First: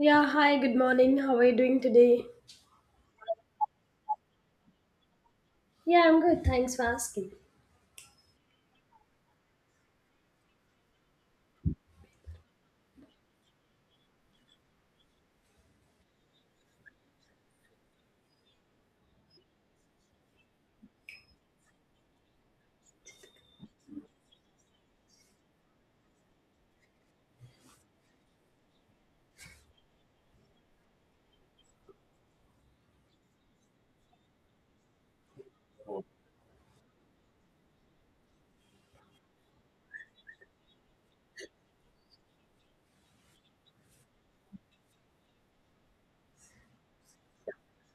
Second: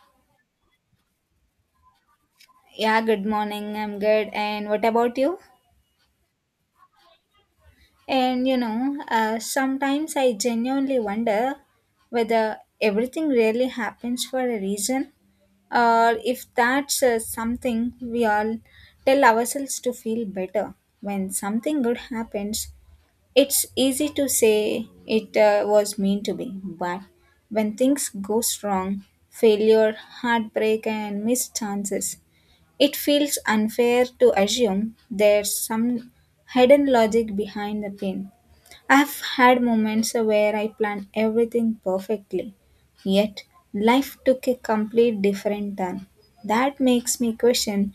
Yeah, hi, good morning. How are you doing today? Yeah, good morning. I'm good. And what about you? Yeah, I'm good. Thanks for asking. And you know, sometimes I genuinely wonder whether everything really happens for a reason or if that's something we all tell ourselves to feel better. When something good happens, it's easy to say it was meant to be. But when things goes wrong, failure, heartbreak, and missed chances. It feels unfair to assume there's some hidden logic behind the pain. I've had moments where I planned everything perfectly, yet life took a complete different turn. That makes me question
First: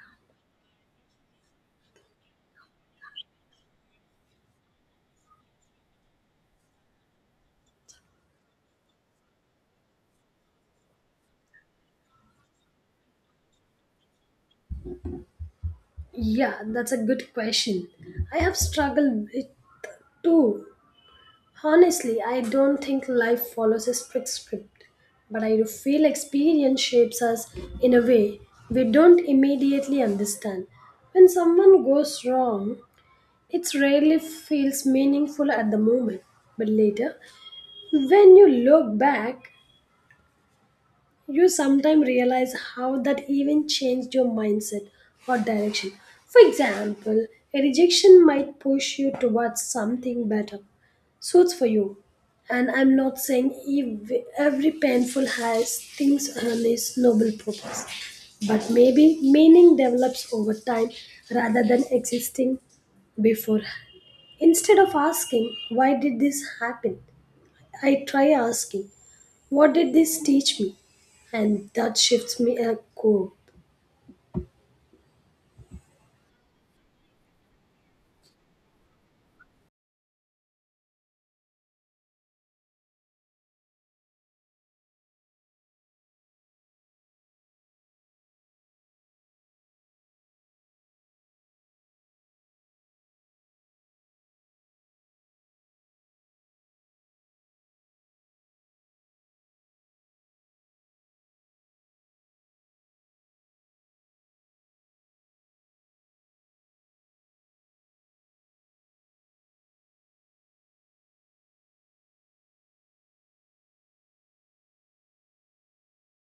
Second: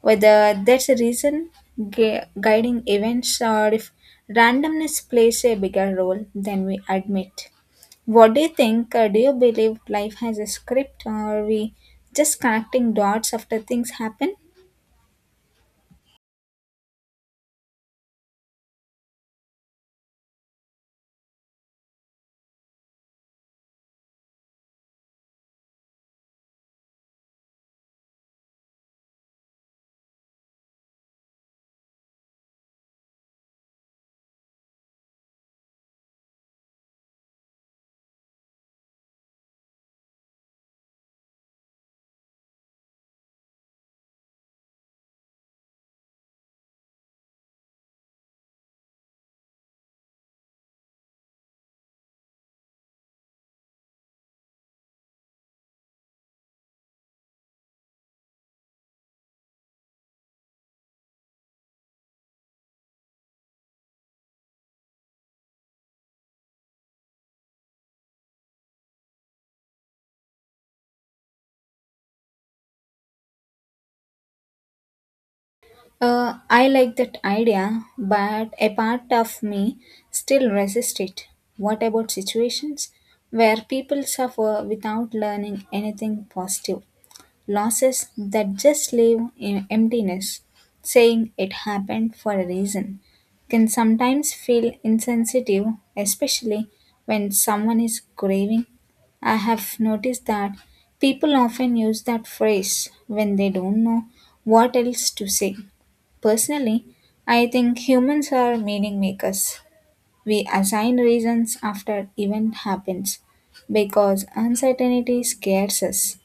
whether that's a reason guiding events or if randomness plays a bigger role than we admit. What do you think? Do you believe life has a script or are we just connecting dots after things happen? Yeah, that's a good question. I have struggled with too. Honestly, I don't think life follows a strict script, but I do feel experience shapes us in a way we don't immediately understand. When someone goes wrong, it rarely feels meaningful at the moment, but later, when you look back, you sometimes realize how that even changed your mindset or direction. For example, a rejection might push you towards something better, suits for you. And I'm not saying every painful has things on its noble purpose, but maybe meaning develops over time rather than existing beforehand. Instead of asking, why did this happen? I try asking, what did this teach me? And that shifts me a core. I like that idea, but a part of me still resists it. What about situations where people suffer without learning anything positive? Losses that just leave in emptiness, saying it happened for a reason, can sometimes feel insensitive, especially when someone is grieving. I have noticed that people often use that phrase when they don't know what else to say. Personally, I think humans are meaning makers. We assign reasons after event happens because uncertainty scares us.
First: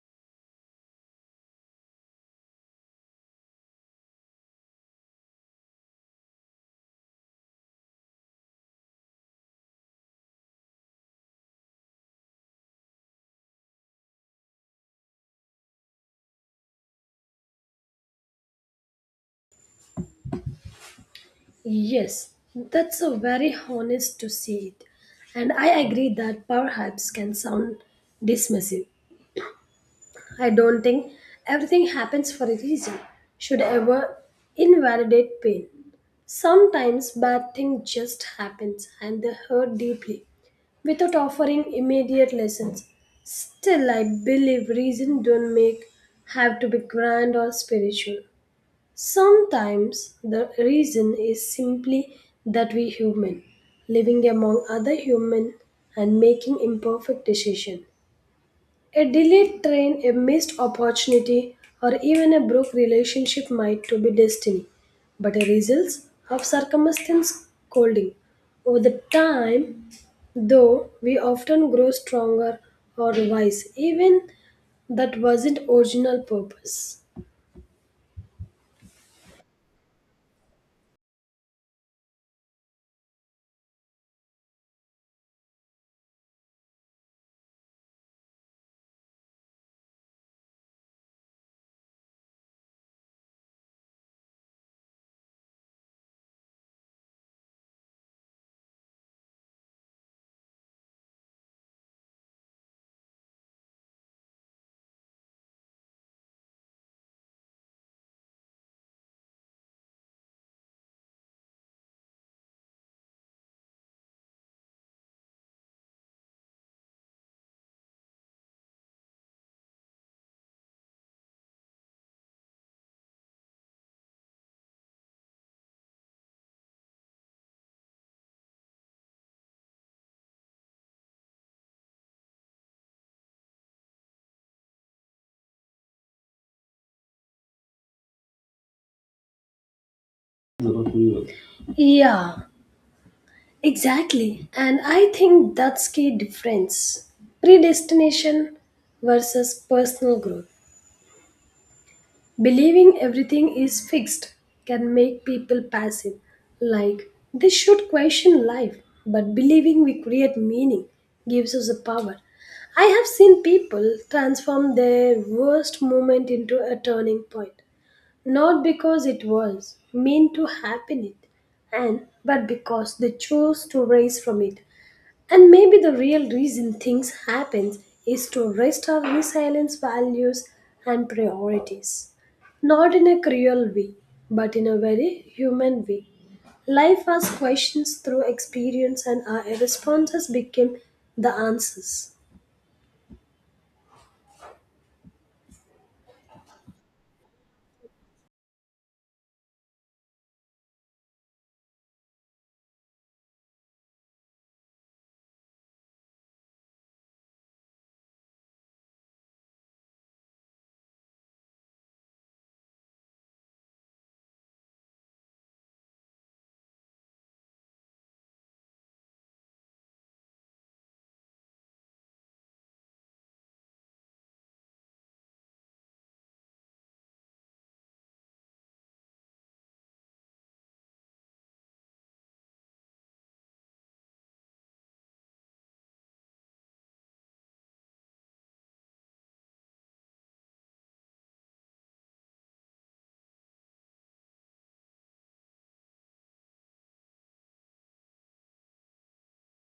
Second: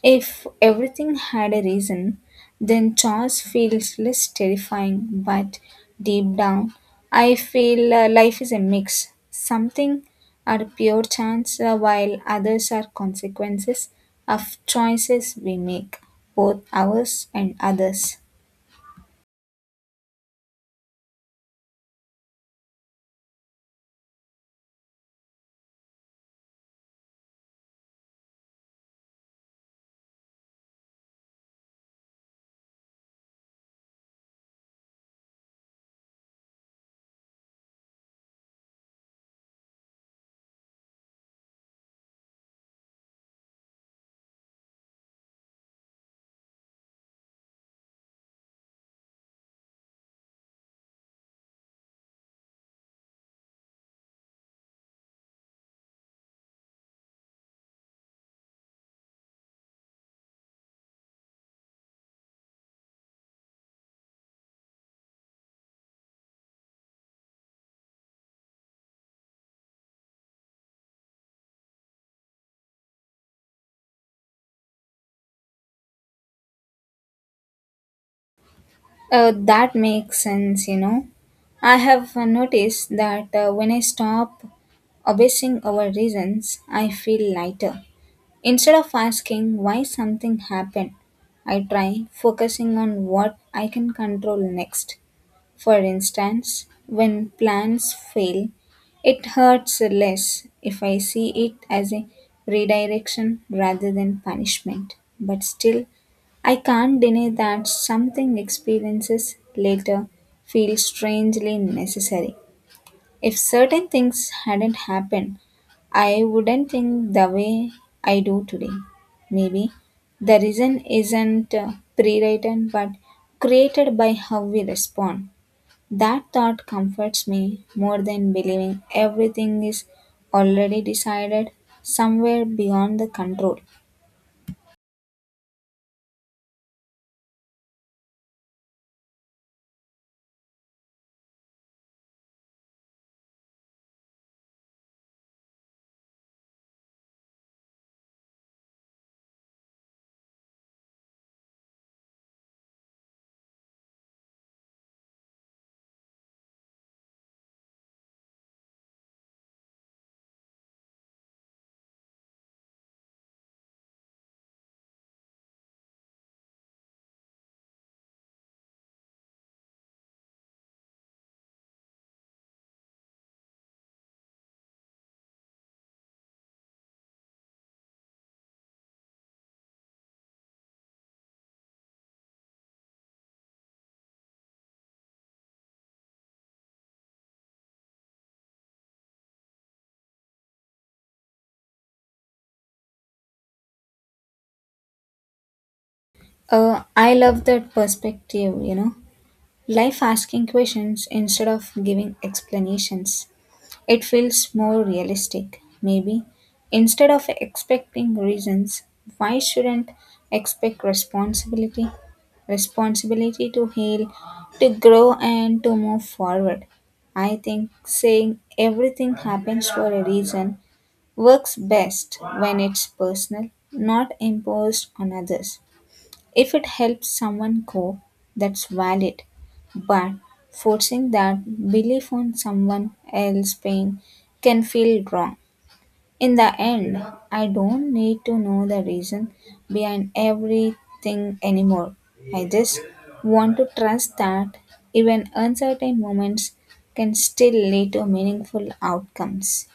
If everything had a reason, then chance feels less terrifying, but deep down, I feel life is a mix. Something are pure chance, while others are consequences of choices we make, both ours and others. Yes, that's a very honest to see it. And I agree that perhaps can sound dismissive. I don't think everything happens for a reason. Should ever invalidate pain. Sometimes bad thing just happens and they hurt deeply without offering immediate lessons. Still, I believe reason don't make have to be grand or spiritual. Sometimes the reason is simply that we human, living among other human and making imperfect decision. A delayed train, a missed opportunity, or even a broke relationship might to be destiny, but a results of circumstance scolding. Over the time, though, we often grow stronger or wise, even that wasn't original purpose. That makes sense, you know. I have noticed that when I stop obsessing over reasons, I feel lighter. Instead of asking why something happened, I try focusing on what I can control next. For instance, when plans fail, it hurts less if I see it as a redirection rather than punishment. But still, I can't deny that something experiences later feel strangely necessary. If certain things hadn't happened, I wouldn't think the way I do today. Maybe the reason isn't pre-written but created by how we respond. That thought comforts me more than believing everything is already decided somewhere beyond the control. Yeah, exactly, and I think that's key difference. Predestination versus personal growth. Believing everything is fixed can make people passive, like they should question life, but believing we create meaning gives us the power. I have seen people transform their worst moment into a turning point, not because it was meant to happen it, and but because they chose to rise from it. And maybe the real reason things happen is to rest our resilience values and priorities. Not in a cruel way, but in a very human way. Life asks questions through experience and our responses become the answers. I love that perspective, you know. Life asking questions instead of giving explanations. It feels more realistic, maybe. Instead of expecting reasons, why shouldn't expect responsibility? Responsibility to heal, to grow, and to move forward. I think saying everything happens for a reason works best when it's personal, not imposed on others. If it helps someone cope, that's valid. But forcing that belief on someone else's pain can feel wrong. In the end, I don't need to know the reason behind everything anymore. I just want to trust that even uncertain moments can still lead to meaningful outcomes.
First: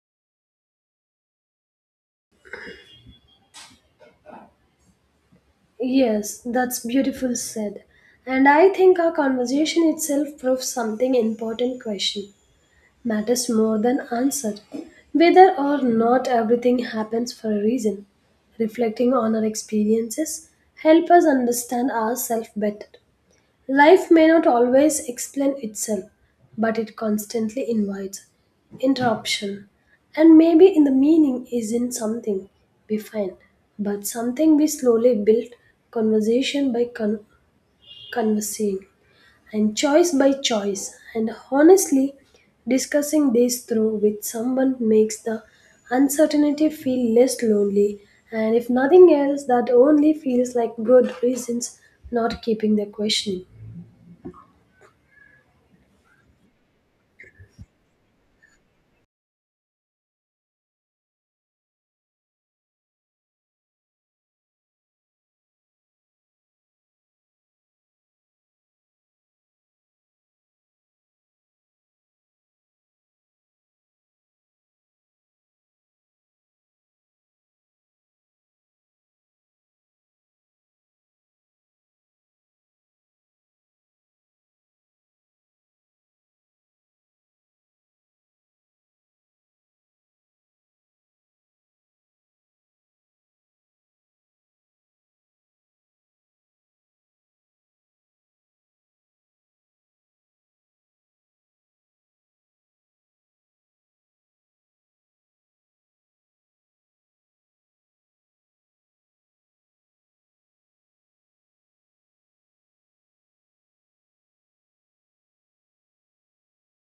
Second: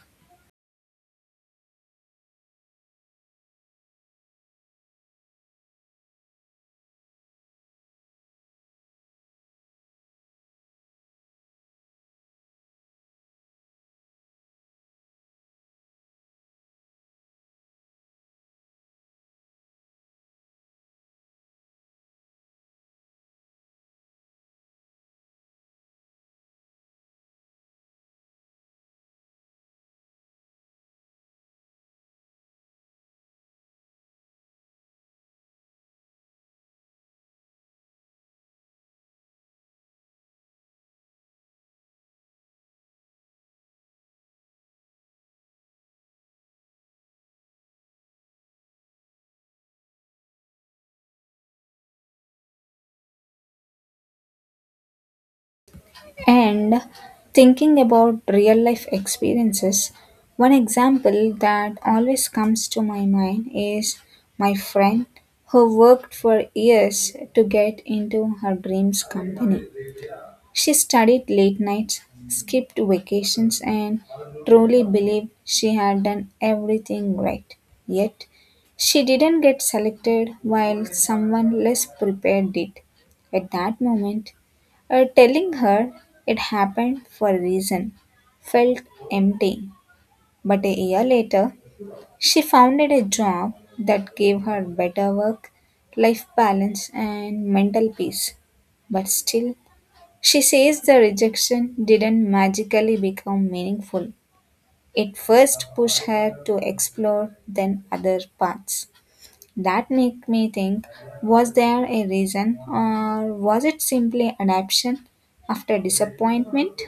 Yes, that's beautiful said. And I think our conversation itself proves something important question. Matters more than answer. Whether or not everything happens for a reason, reflecting on our experiences help us understand ourselves better. Life may not always explain itself, but it constantly invites interruption. And maybe in the meaning is in something we find, but something we slowly build conversation by conversing and choice by choice. And honestly, discussing this through with someone makes the uncertainty feel less lonely. And if nothing else, that only feels like good reasons not keeping the question. And thinking about real life experiences, one example that always comes to my mind is my friend who worked for years to get into her dreams company. She studied late nights, skipped vacations, and truly believed she had done everything right. Yet, she didn't get selected while someone less prepared did. At that moment, telling her it happened for a reason felt empty. But a year later, she founded a job that gave her better work, life balance, and mental peace. But still, she says the rejection didn't magically become meaningful. It first pushed her to explore then other paths. That make me think was there a reason or was it simply adaptation after disappointment?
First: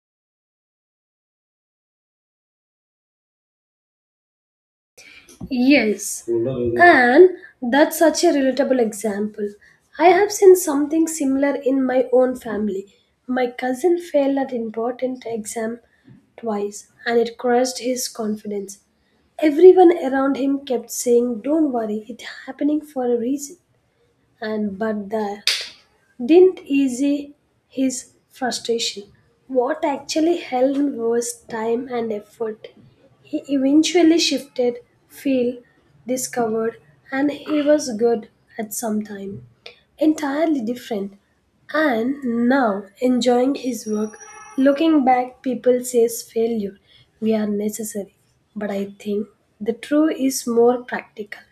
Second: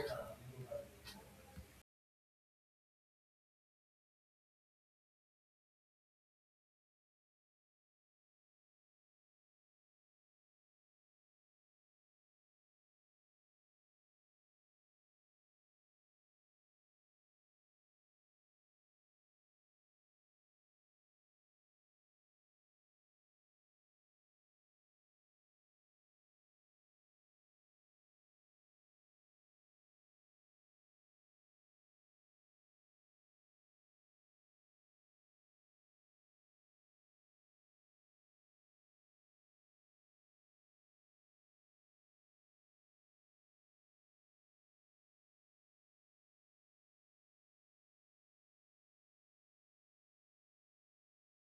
Yes. Mm-hmm. And that's such a relatable example. I have seen something similar in my own family. My cousin failed an important exam twice and it crushed his confidence. Everyone around him kept saying, "Don't worry, it's happening for a reason." And but there didn't ease his frustration. What actually helped was time and effort. He eventually shifted field, discovered, and he was good at some time. Entirely different. And now enjoying his work, looking back, people says failure. We are necessary. But I think the true is more practical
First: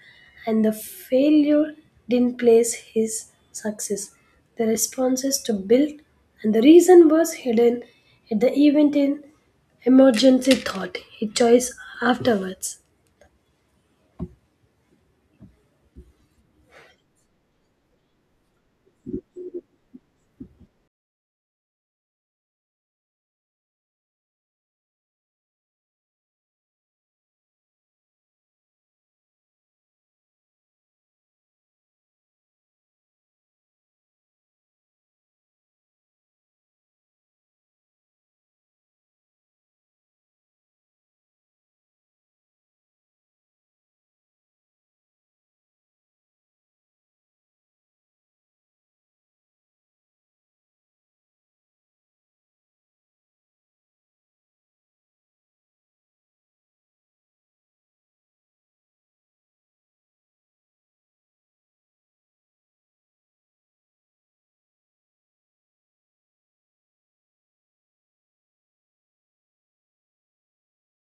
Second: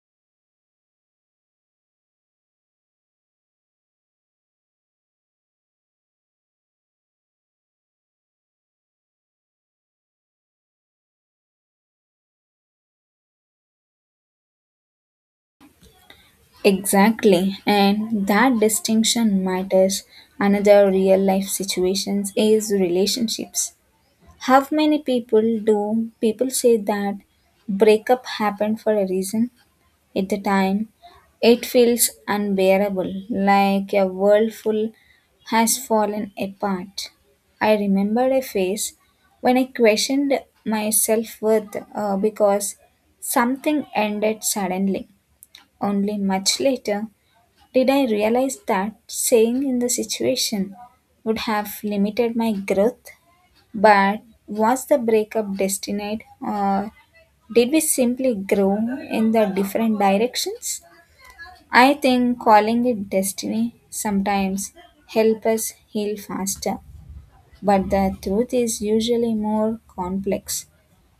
and the failure didn't place his success. The responses to built, and the reason was hidden at the event in emergency thought, he chose afterwards. Exactly, and that distinction matters. Another real life situations is relationships. How many people do people say that breakup happened for a reason at the time, it feels unbearable, like a world full has fallen apart. I remembered a phase when I questioned my self worth because something ended suddenly. Only much later did I realize that staying in the situation would have limited my growth. But was the breakup destined, or did we simply grow in the different directions? I think calling it destiny sometimes help us heal faster, but the truth is usually more complex,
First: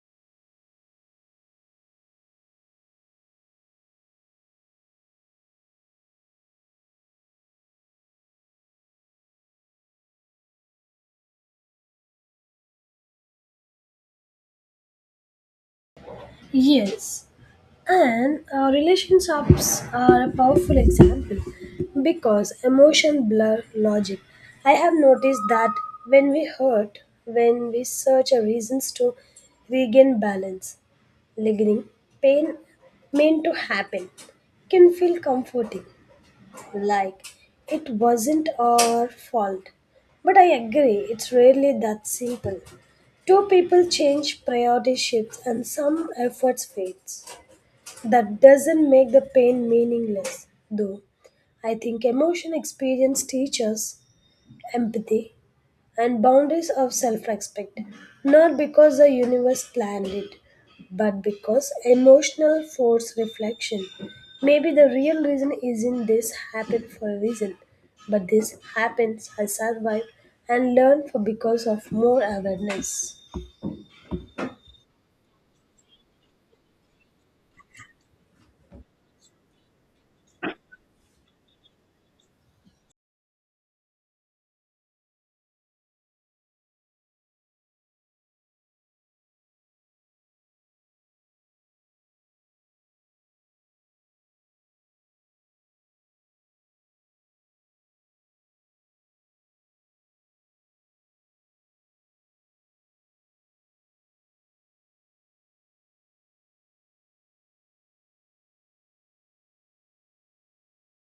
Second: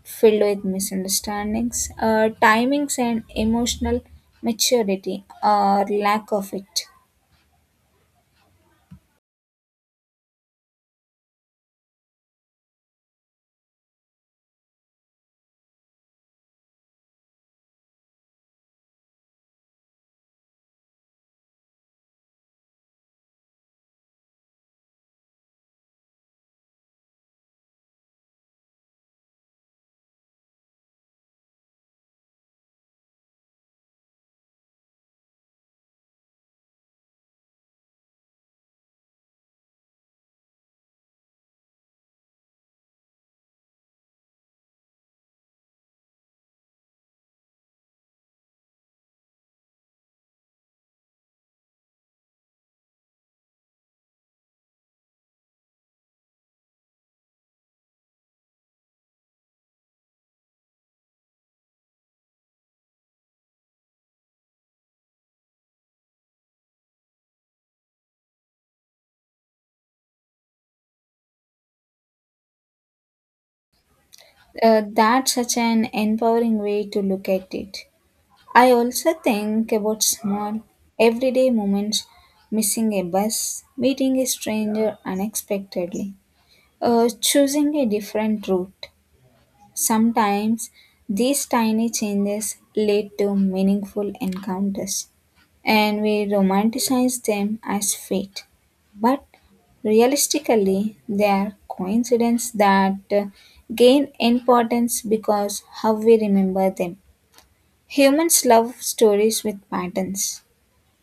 filled with misunderstandings, timings, and emotional maturity or lack of it. Yes, and our relationships are a powerful example because emotion blur logic. I have noticed that when we hurt, when we search our reasons to regain balance, lingering pain meant to happen can feel comforting, like it wasn't our fault. But I agree, it's rarely that simple. Two people change, priority shifts, and some efforts fades. That doesn't make the pain meaningless, though. I think emotion experience teaches empathy and boundaries of self respect, not because the universe planned it, but because emotional force reflection. Maybe the real reason isn't this happened for a reason, but this happens, I survive and learn for because of more awareness. That's such an empowering way to look at it. I also think about small, everyday moments missing a bus, meeting a stranger unexpectedly, choosing a different route. Sometimes these tiny changes lead to meaningful encounters, and we romanticize them as fate. But realistically, they are coincidences that gain importance because how we remember them. Humans love stories with patterns.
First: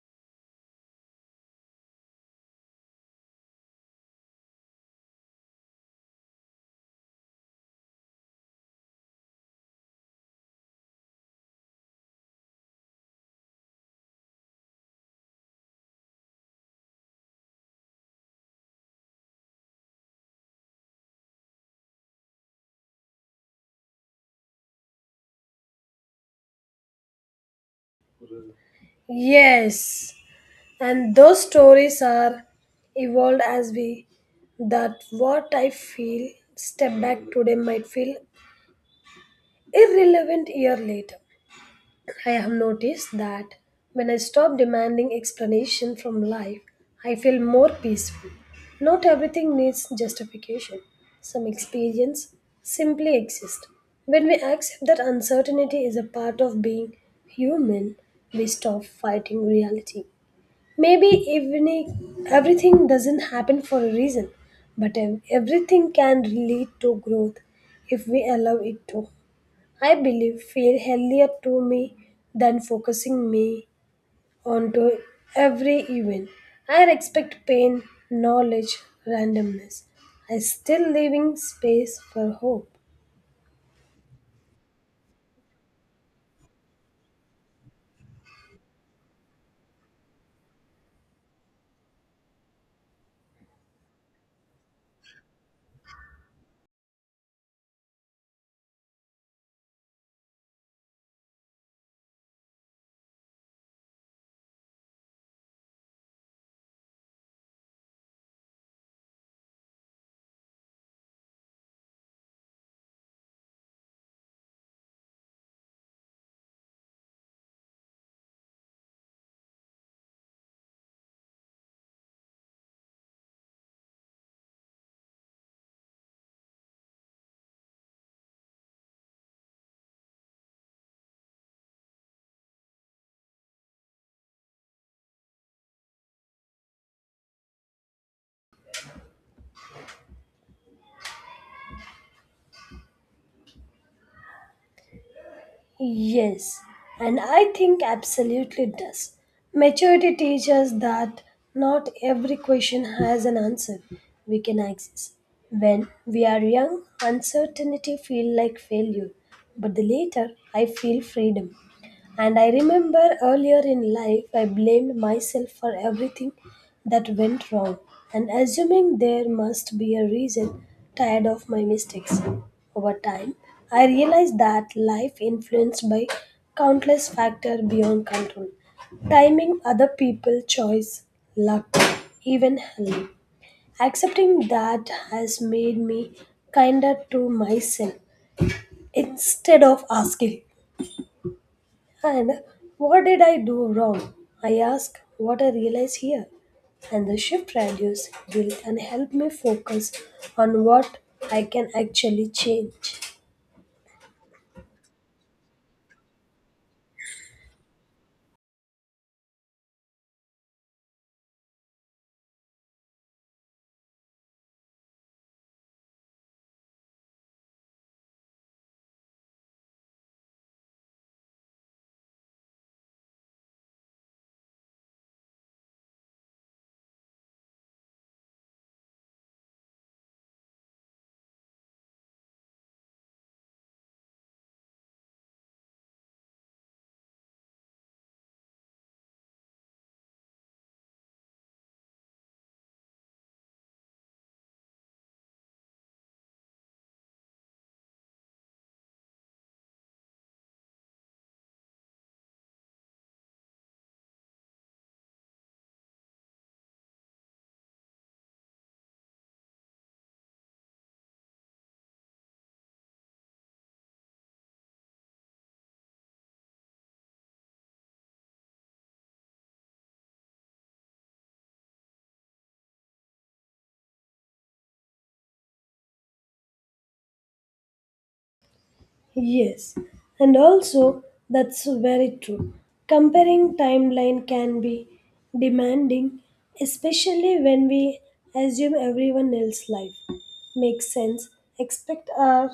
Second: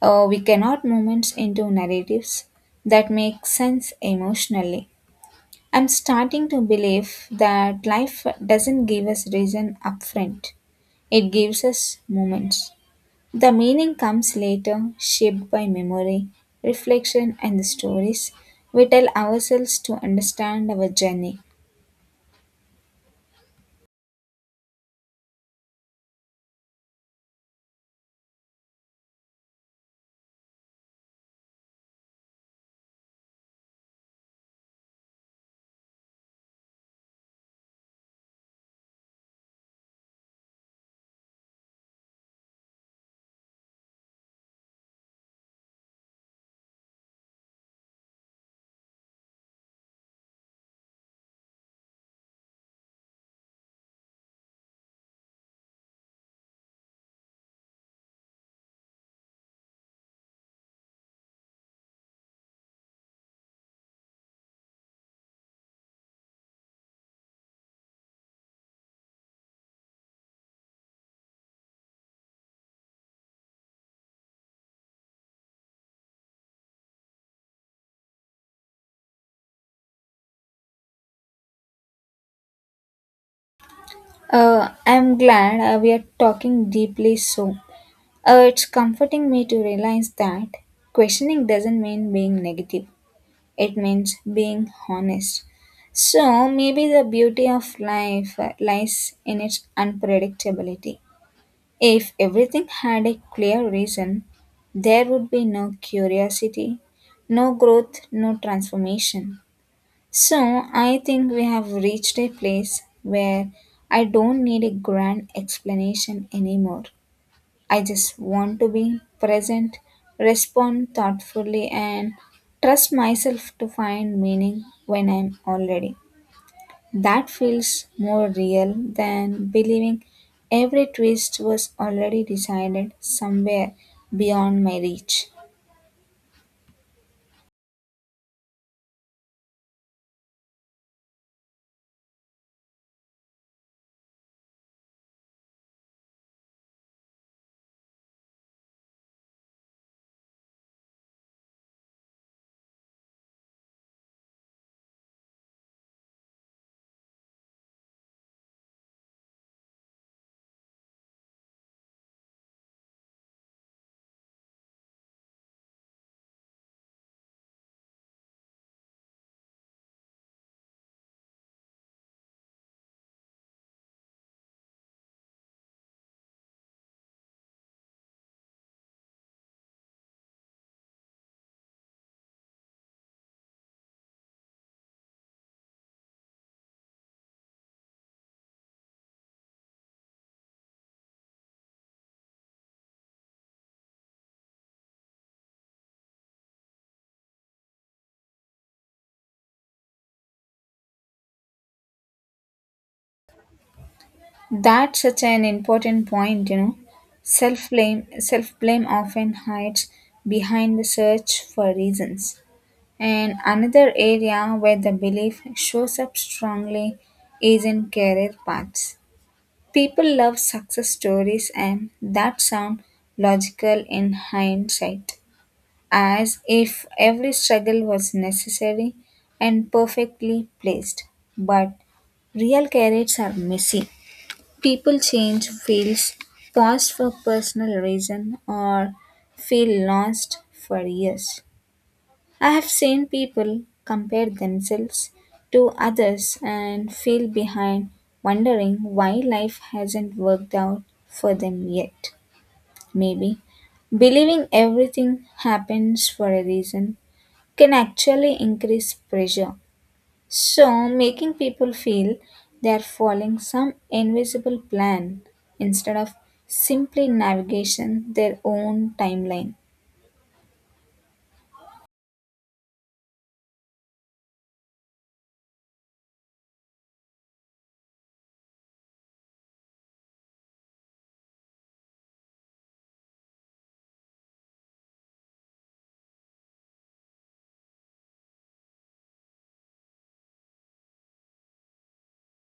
We cannot moments into narratives that make sense emotionally. I'm starting to believe that life doesn't give us reason upfront. It gives us moments. The meaning comes later, shaped by memory, reflection, and the stories we tell ourselves to understand our journey. Yes, and those stories are evolved as we that what I feel step back today might feel irrelevant year later. I have noticed that when I stop demanding explanation from life, I feel more peaceful. Not everything needs justification. Some experience simply exist. When we accept that uncertainty is a part of being human, we stop fighting reality. Maybe even if everything doesn't happen for a reason, but everything can lead to growth if we allow it to. I believe feel healthier to me than focusing me onto every event. I expect pain, knowledge, randomness. I still leaving space for hope. I'm glad we are talking deeply so. It's comforting me to realize that questioning doesn't mean being negative. It means being honest. So maybe the beauty of life lies in its unpredictability. If everything had a clear reason, there would be no curiosity, no growth, no transformation. So I think we have reached a place where I don't need a grand explanation anymore. I just want to be present, respond thoughtfully, and trust myself to find meaning when I'm already. That feels more real than believing every twist was already decided somewhere beyond my reach. Yes, and I think absolutely does. Maturity teaches that not every question has an answer we can access. When we are young, uncertainty feel like failure, but the later I feel freedom. And I remember earlier in life, I blamed myself for everything that went wrong and assuming there must be a reason, tired of my mistakes. Over time, I realized that life influenced by countless factors beyond control timing, other people, choice, luck, even health. Accepting that has made me kinder to myself instead of asking and what did I do wrong? I ask what I realize here. And the shift reduced guilt and help me focus on what I can actually change. That's such an important point, you know. Self blame often hides behind the search for reasons. And another area where the belief shows up strongly is in career paths. People love success stories, and that sound logical in hindsight, as if every struggle was necessary and perfectly placed. But real careers are messy. People change fields, pause for personal reason, or feel lost for years. I have seen people compare themselves to others and feel behind, wondering why life hasn't worked out for them yet. Maybe believing everything happens for a reason can actually increase pressure. So, making people feel they're following some invisible plan instead of simply navigation their own timeline. Yes, and also that's very true. Comparing timeline can be demanding, especially when we assume everyone else's life makes sense, expect our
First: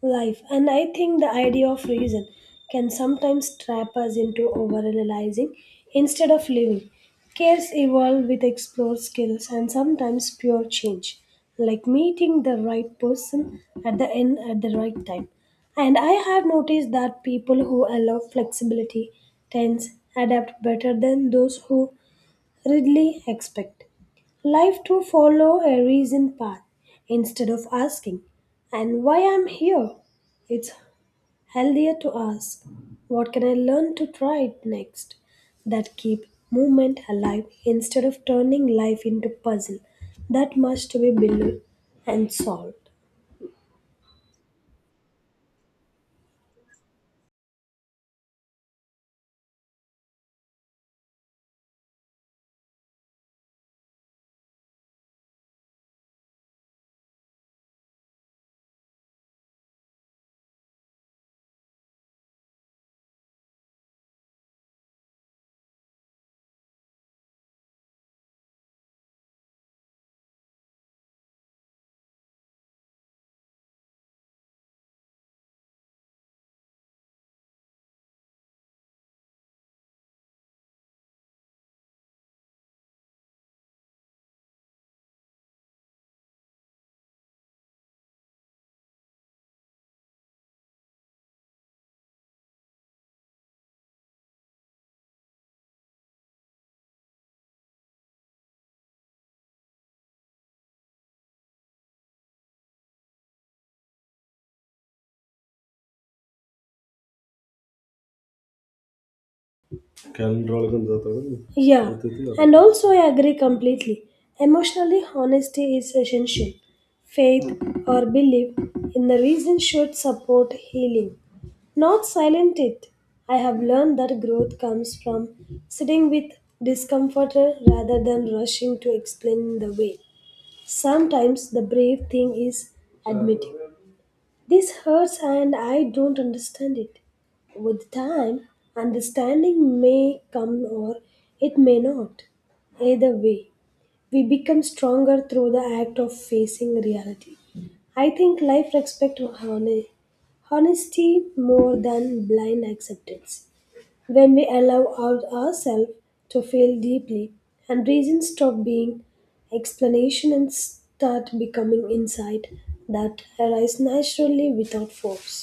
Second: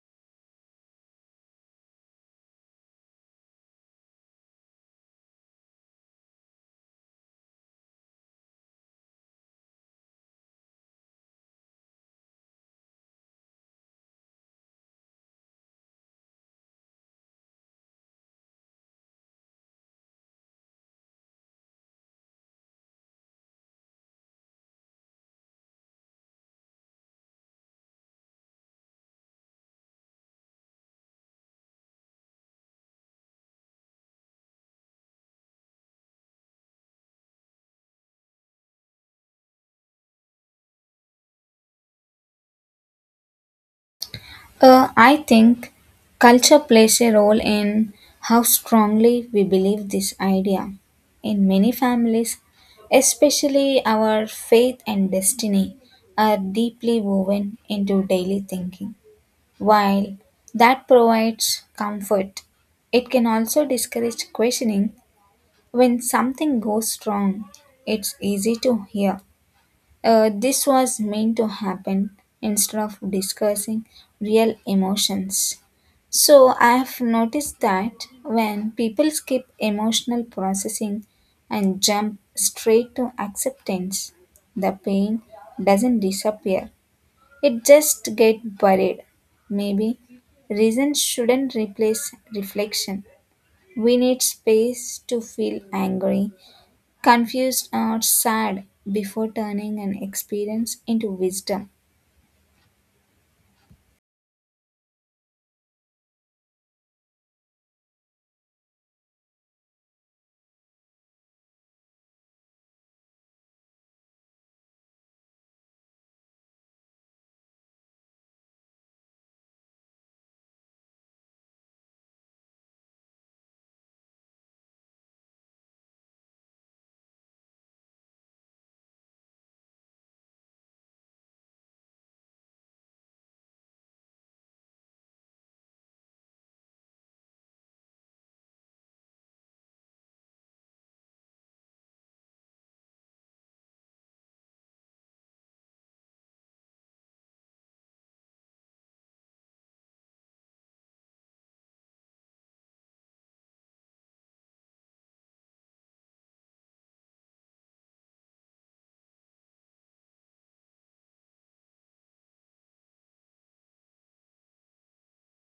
life. And I think the idea of reason can sometimes trap us into overanalyzing instead of living. Cares evolve with explored skills and sometimes pure change, like meeting the right person at the end at the right time. And I have noticed that people who allow flexibility tends adapt better than those who Ridley expect life to follow a reasoned path instead of asking, and why I'm here? It's healthier to ask, what can I learn to try next? That keep movement alive instead of turning life into puzzle that must be built and solved. I think culture plays a role in how strongly we believe this idea. In many families, especially our faith and destiny are deeply woven into daily thinking. While that provides comfort, it can also discourage questioning when something goes wrong. It's easy to hear this was meant to happen instead of discussing real emotions. So, I have noticed that when people skip emotional processing and jump straight to acceptance, the pain doesn't disappear. It just gets buried. Maybe reason shouldn't replace reflection. We need space to feel angry, confused or sad before turning an experience into wisdom. Calendar ಒಳಗೊಂದು ತೊಗೊಂಡು. Yeah, ಗೊತ್ತೈತಿ, and also I agree completely. Emotionally, honesty is essential. Faith or belief in the reason should support healing, not silent it. I have learned that growth comes from sitting with discomfort rather than rushing to explain the way. Sometimes the brave thing is admitting. This hurts and I don't understand it. With time, understanding may come or it may not. Either way, we become stronger through the act of facing reality. I think life respects honesty more than blind acceptance when we allow ourselves to feel deeply, and reasons stop being explanation and start becoming insight that arise naturally without force.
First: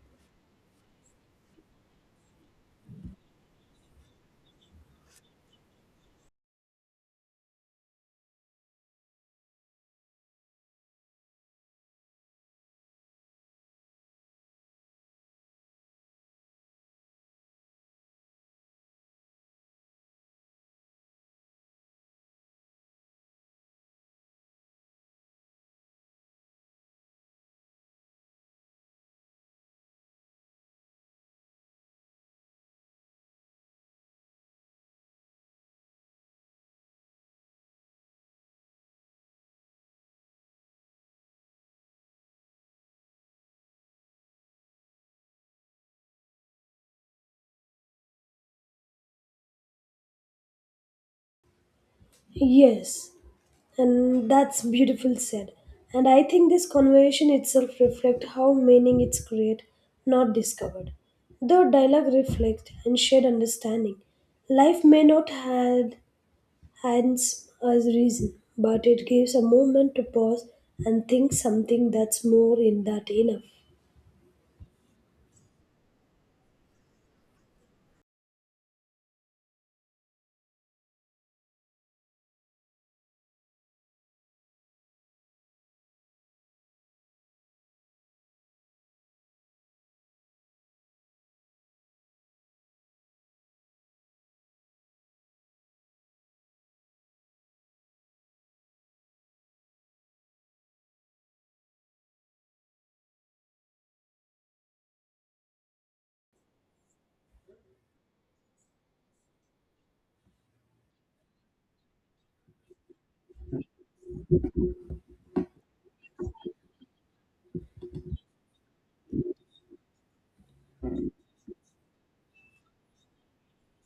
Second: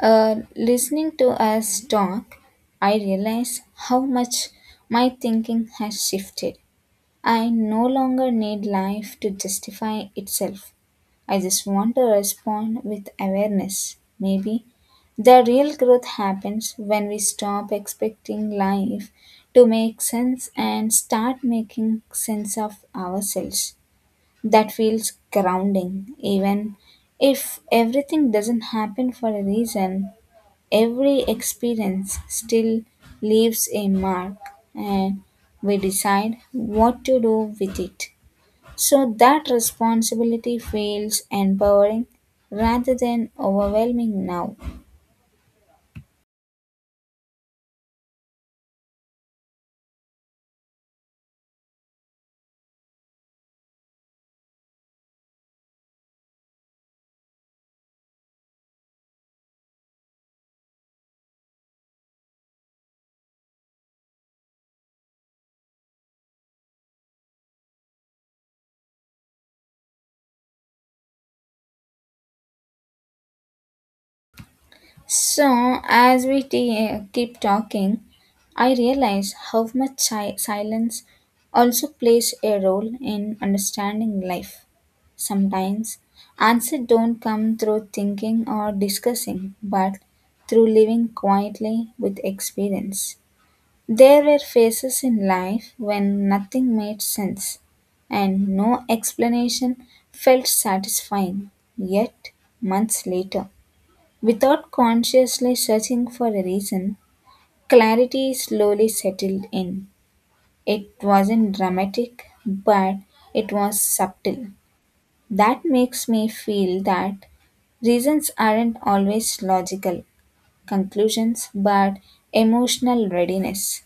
Listening to us talk, I realize how much my thinking has shifted. I no longer need life to justify itself. I just want to respond with awareness. Maybe the real growth happens when we stop expecting life to make sense and start making sense of ourselves. That feels grounding, even if everything doesn't happen for a reason. Every experience still leaves a mark, and we decide what to do with it. So that responsibility feels empowering rather than overwhelming now. Yes, and that's beautiful said. And I think this conversation itself reflects how meaning it's created, not discovered. Though dialogue reflects and shared understanding, life may not had hence, as reason, but it gives a moment to pause and think something that's more in that enough. So, as we keep talking, I realize how much silence also plays a role in understanding life. Sometimes answers don't come through thinking or discussing, but through living quietly with experience. There were phases in life when nothing made sense and no explanation felt satisfying. Yet, months later, without consciously searching for a reason, clarity slowly settled in. It wasn't dramatic, but it was subtle. That makes me feel that reasons aren't always logical conclusions, but emotional readiness.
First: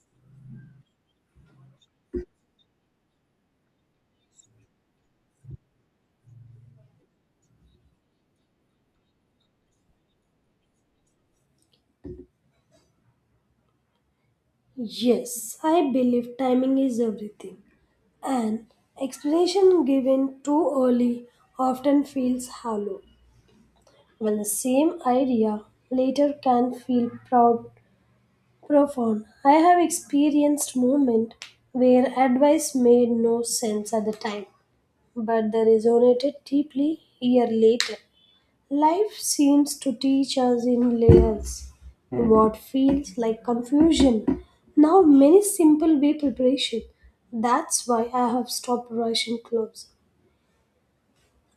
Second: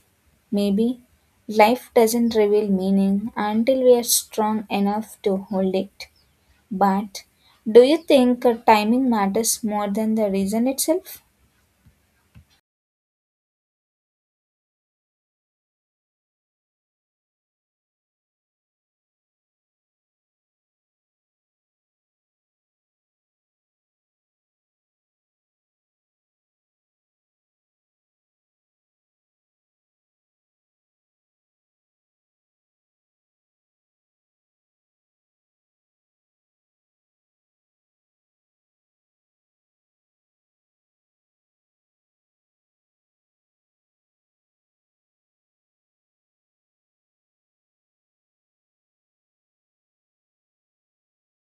Maybe life doesn't reveal meaning until we are strong enough to hold it. But do you think timing matters more than the reason itself? Yes, I believe timing is everything. An explanation given too early often feels hollow, while the same idea later can feel proud, profound. I have experienced moments where advice made no sense at the time, but they resonated deeply year later. Life seems to teach us in layers what feels like confusion. Now, many simple way preparation. That's why I have stopped rushing clothes.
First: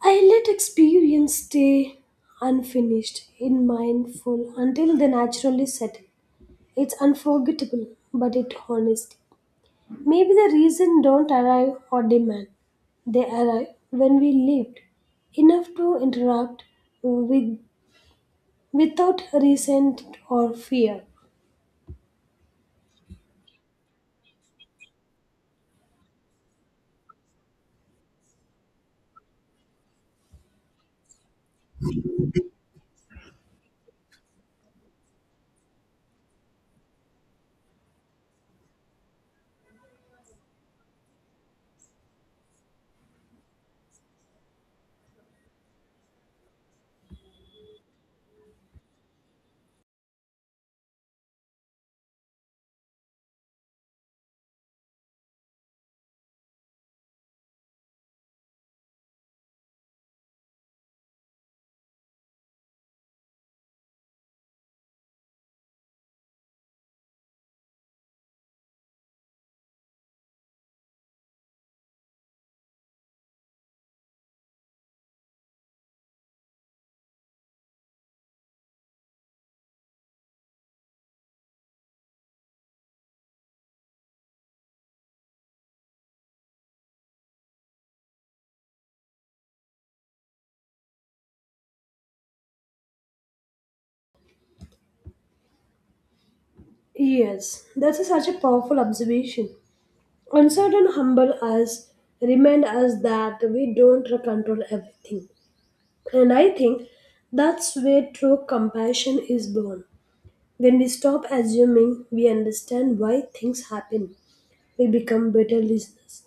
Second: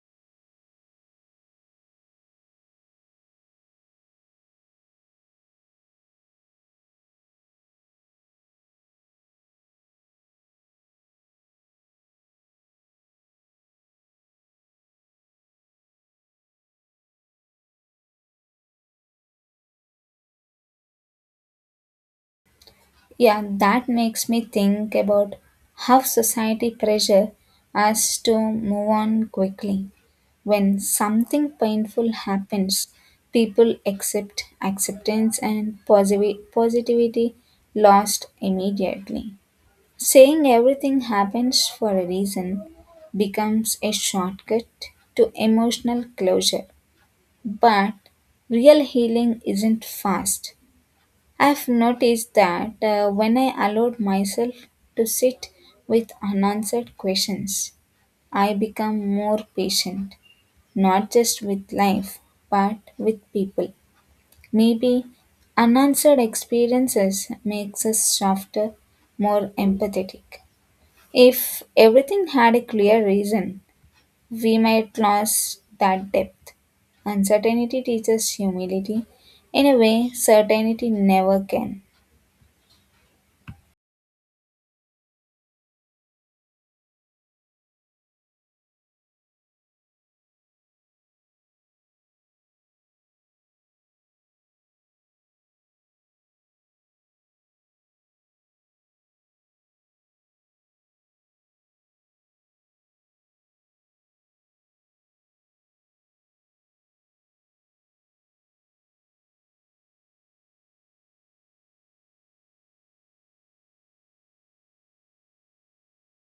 I let experience stay unfinished in mindful until they naturally settle. It's unforgettable, but it honest. Maybe the reason don't arrive or demand. They arrive when we lived enough to interact with without resent or fear. Yeah, that makes me think about how society pressure us to move on quickly. When something painful happens, people accept acceptance and positivity lost immediately. Saying everything happens for a reason becomes a shortcut to emotional closure. But real healing isn't fast. I've noticed that when I allowed myself to sit with unanswered questions, I become more patient, not just with life, but with people. Maybe unanswered experiences makes us softer, more empathetic. If everything had a clear reason, we might lose that depth. Uncertainty teaches humility in a way certainty never can. Yes, that's such a powerful observation. Uncertain humble us, remind us that we don't control everything. And I think that's where true compassion is born. When we stop assuming we understand why things happen, we become better listeners.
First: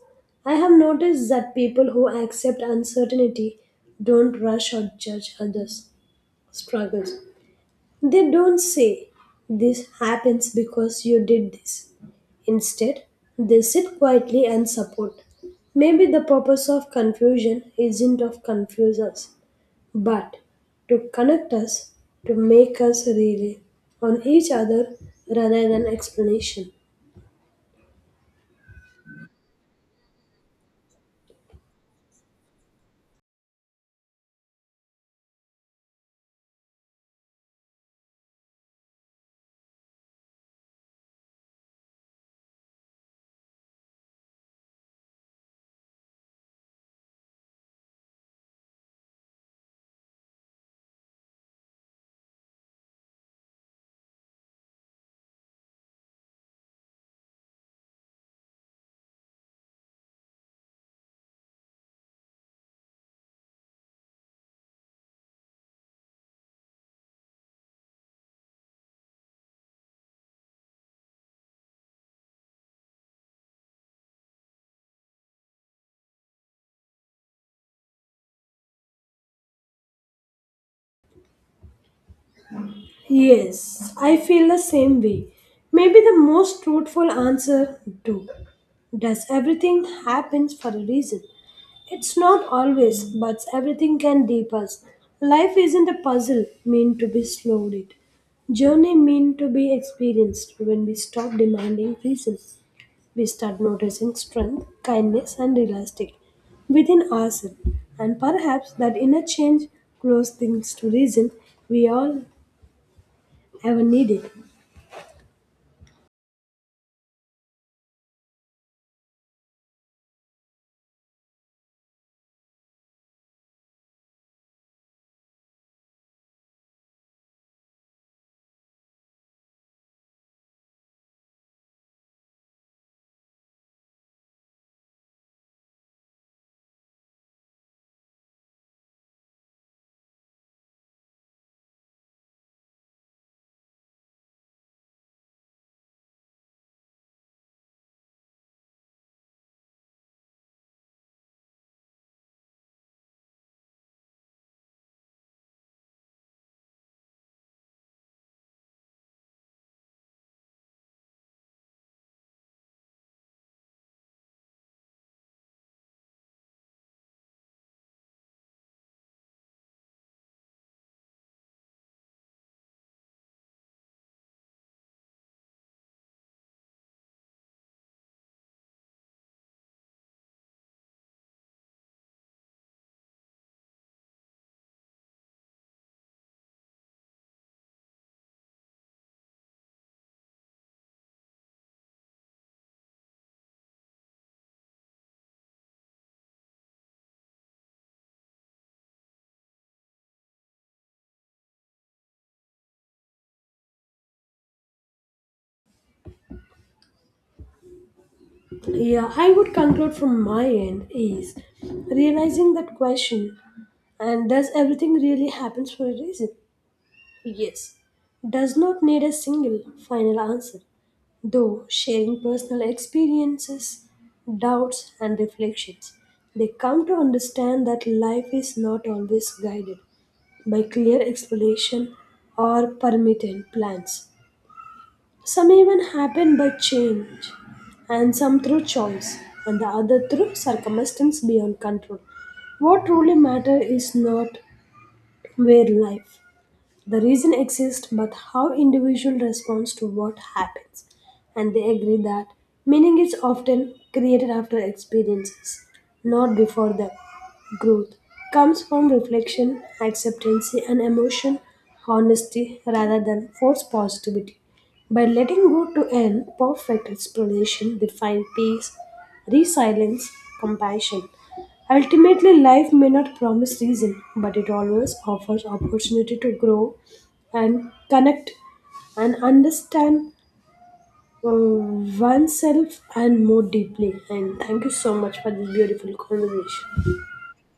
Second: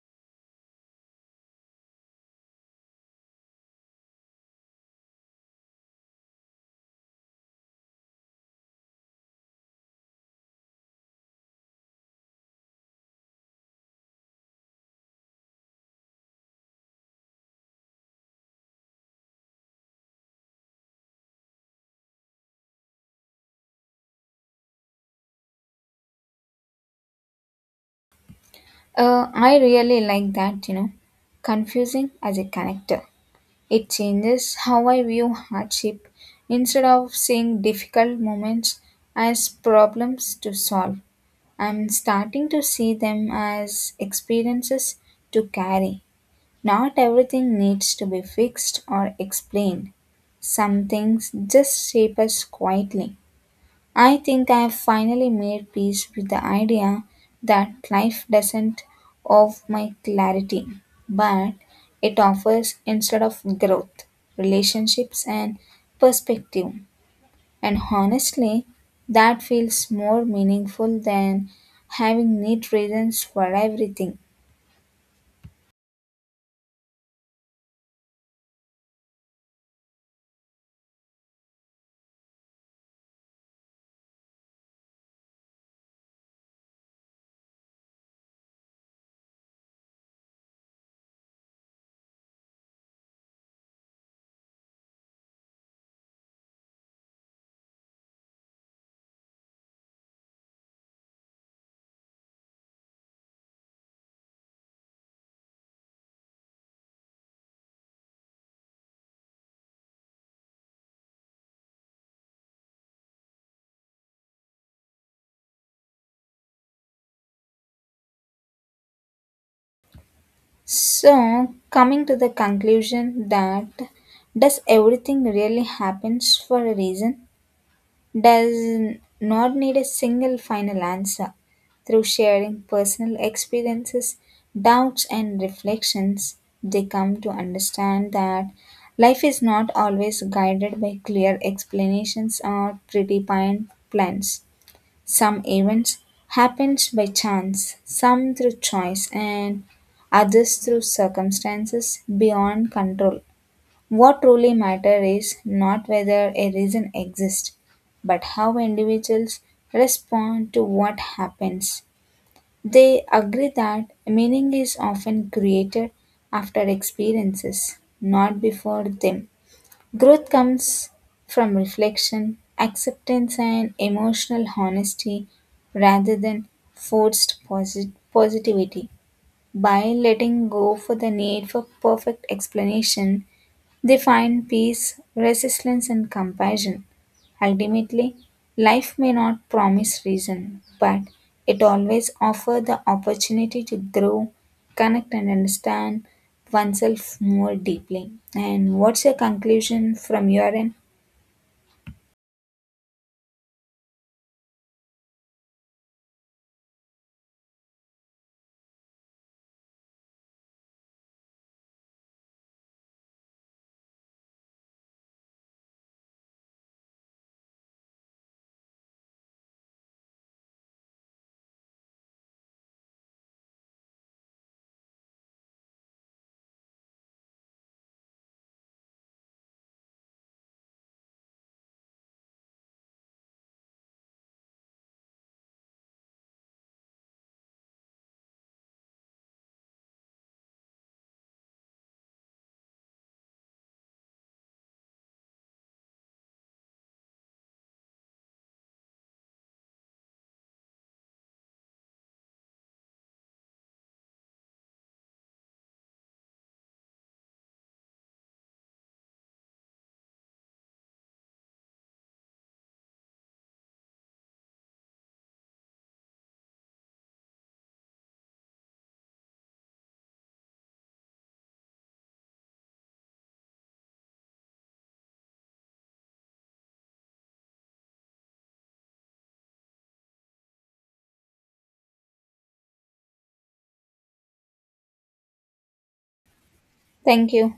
I have noticed that people who accept uncertainty don't rush or judge others' struggles. They don't say, "This happens because you did this." Instead, they sit quietly and support. Maybe the purpose of confusion isn't of confuse us, but to connect us, to make us rely on each other rather than explanation. I really like that, you know. Confusing as a connector. It changes how I view hardship. Instead of seeing difficult moments as problems to solve, I'm starting to see them as experiences to carry. Not everything needs to be fixed or explained. Some things just shape us quietly. I think I have finally made peace with the idea that life doesn't offer my clarity, but it offers instead of growth, relationships, and perspective. And honestly, that feels more meaningful than having neat reasons for everything. Yes, I feel the same way. Maybe the most truthful answer, do. Does everything happens for a reason? It's not always, but everything can deep us. Life isn't a puzzle meant to be slowed it. Journey meant to be experienced when we stop demanding reasons. We start noticing strength, kindness and elastic within ourselves. And perhaps that inner change grows things to reason we all ever needed. So, coming to the conclusion that does everything really happens for a reason? Does not need a single final answer. Through sharing personal experiences, doubts, and reflections, they come to understand that life is not always guided by clear explanations or predefined plans. Some events happens by chance, some through choice, and others through circumstances beyond control. What truly matters is not whether a reason exists, but how individuals respond to what happens. They agree that meaning is often created after experiences, not before them. Growth comes from reflection, acceptance, and emotional honesty rather than forced positivity. By letting go for the need for perfect explanation, they find peace, resilience, and compassion. Ultimately, life may not promise reason, but it always offers the opportunity to grow, connect, and understand oneself more deeply. And what's your conclusion from your end? Yeah, I would conclude from my end is realizing that question and does everything really happens for a reason? Yes, does not need a single final answer, though sharing personal experiences, doubts, and reflections, they come to understand that life is not always guided by clear explanation or permitted plans. Some even happen by change, and some through choice, and the other through circumstance beyond control. What truly matters is not where life the reason exists, but how individual responds to what happens. And they agree that meaning is often created after experiences, not before them. Growth comes from reflection, acceptance, and emotion, honesty rather than forced positivity. By letting go to an perfect explanation, they find peace, resilience, compassion. Ultimately, life may not promise reason, but it always offers opportunity to grow and connect and understand oneself and more deeply. And thank you so much for this beautiful conversation. Thank you.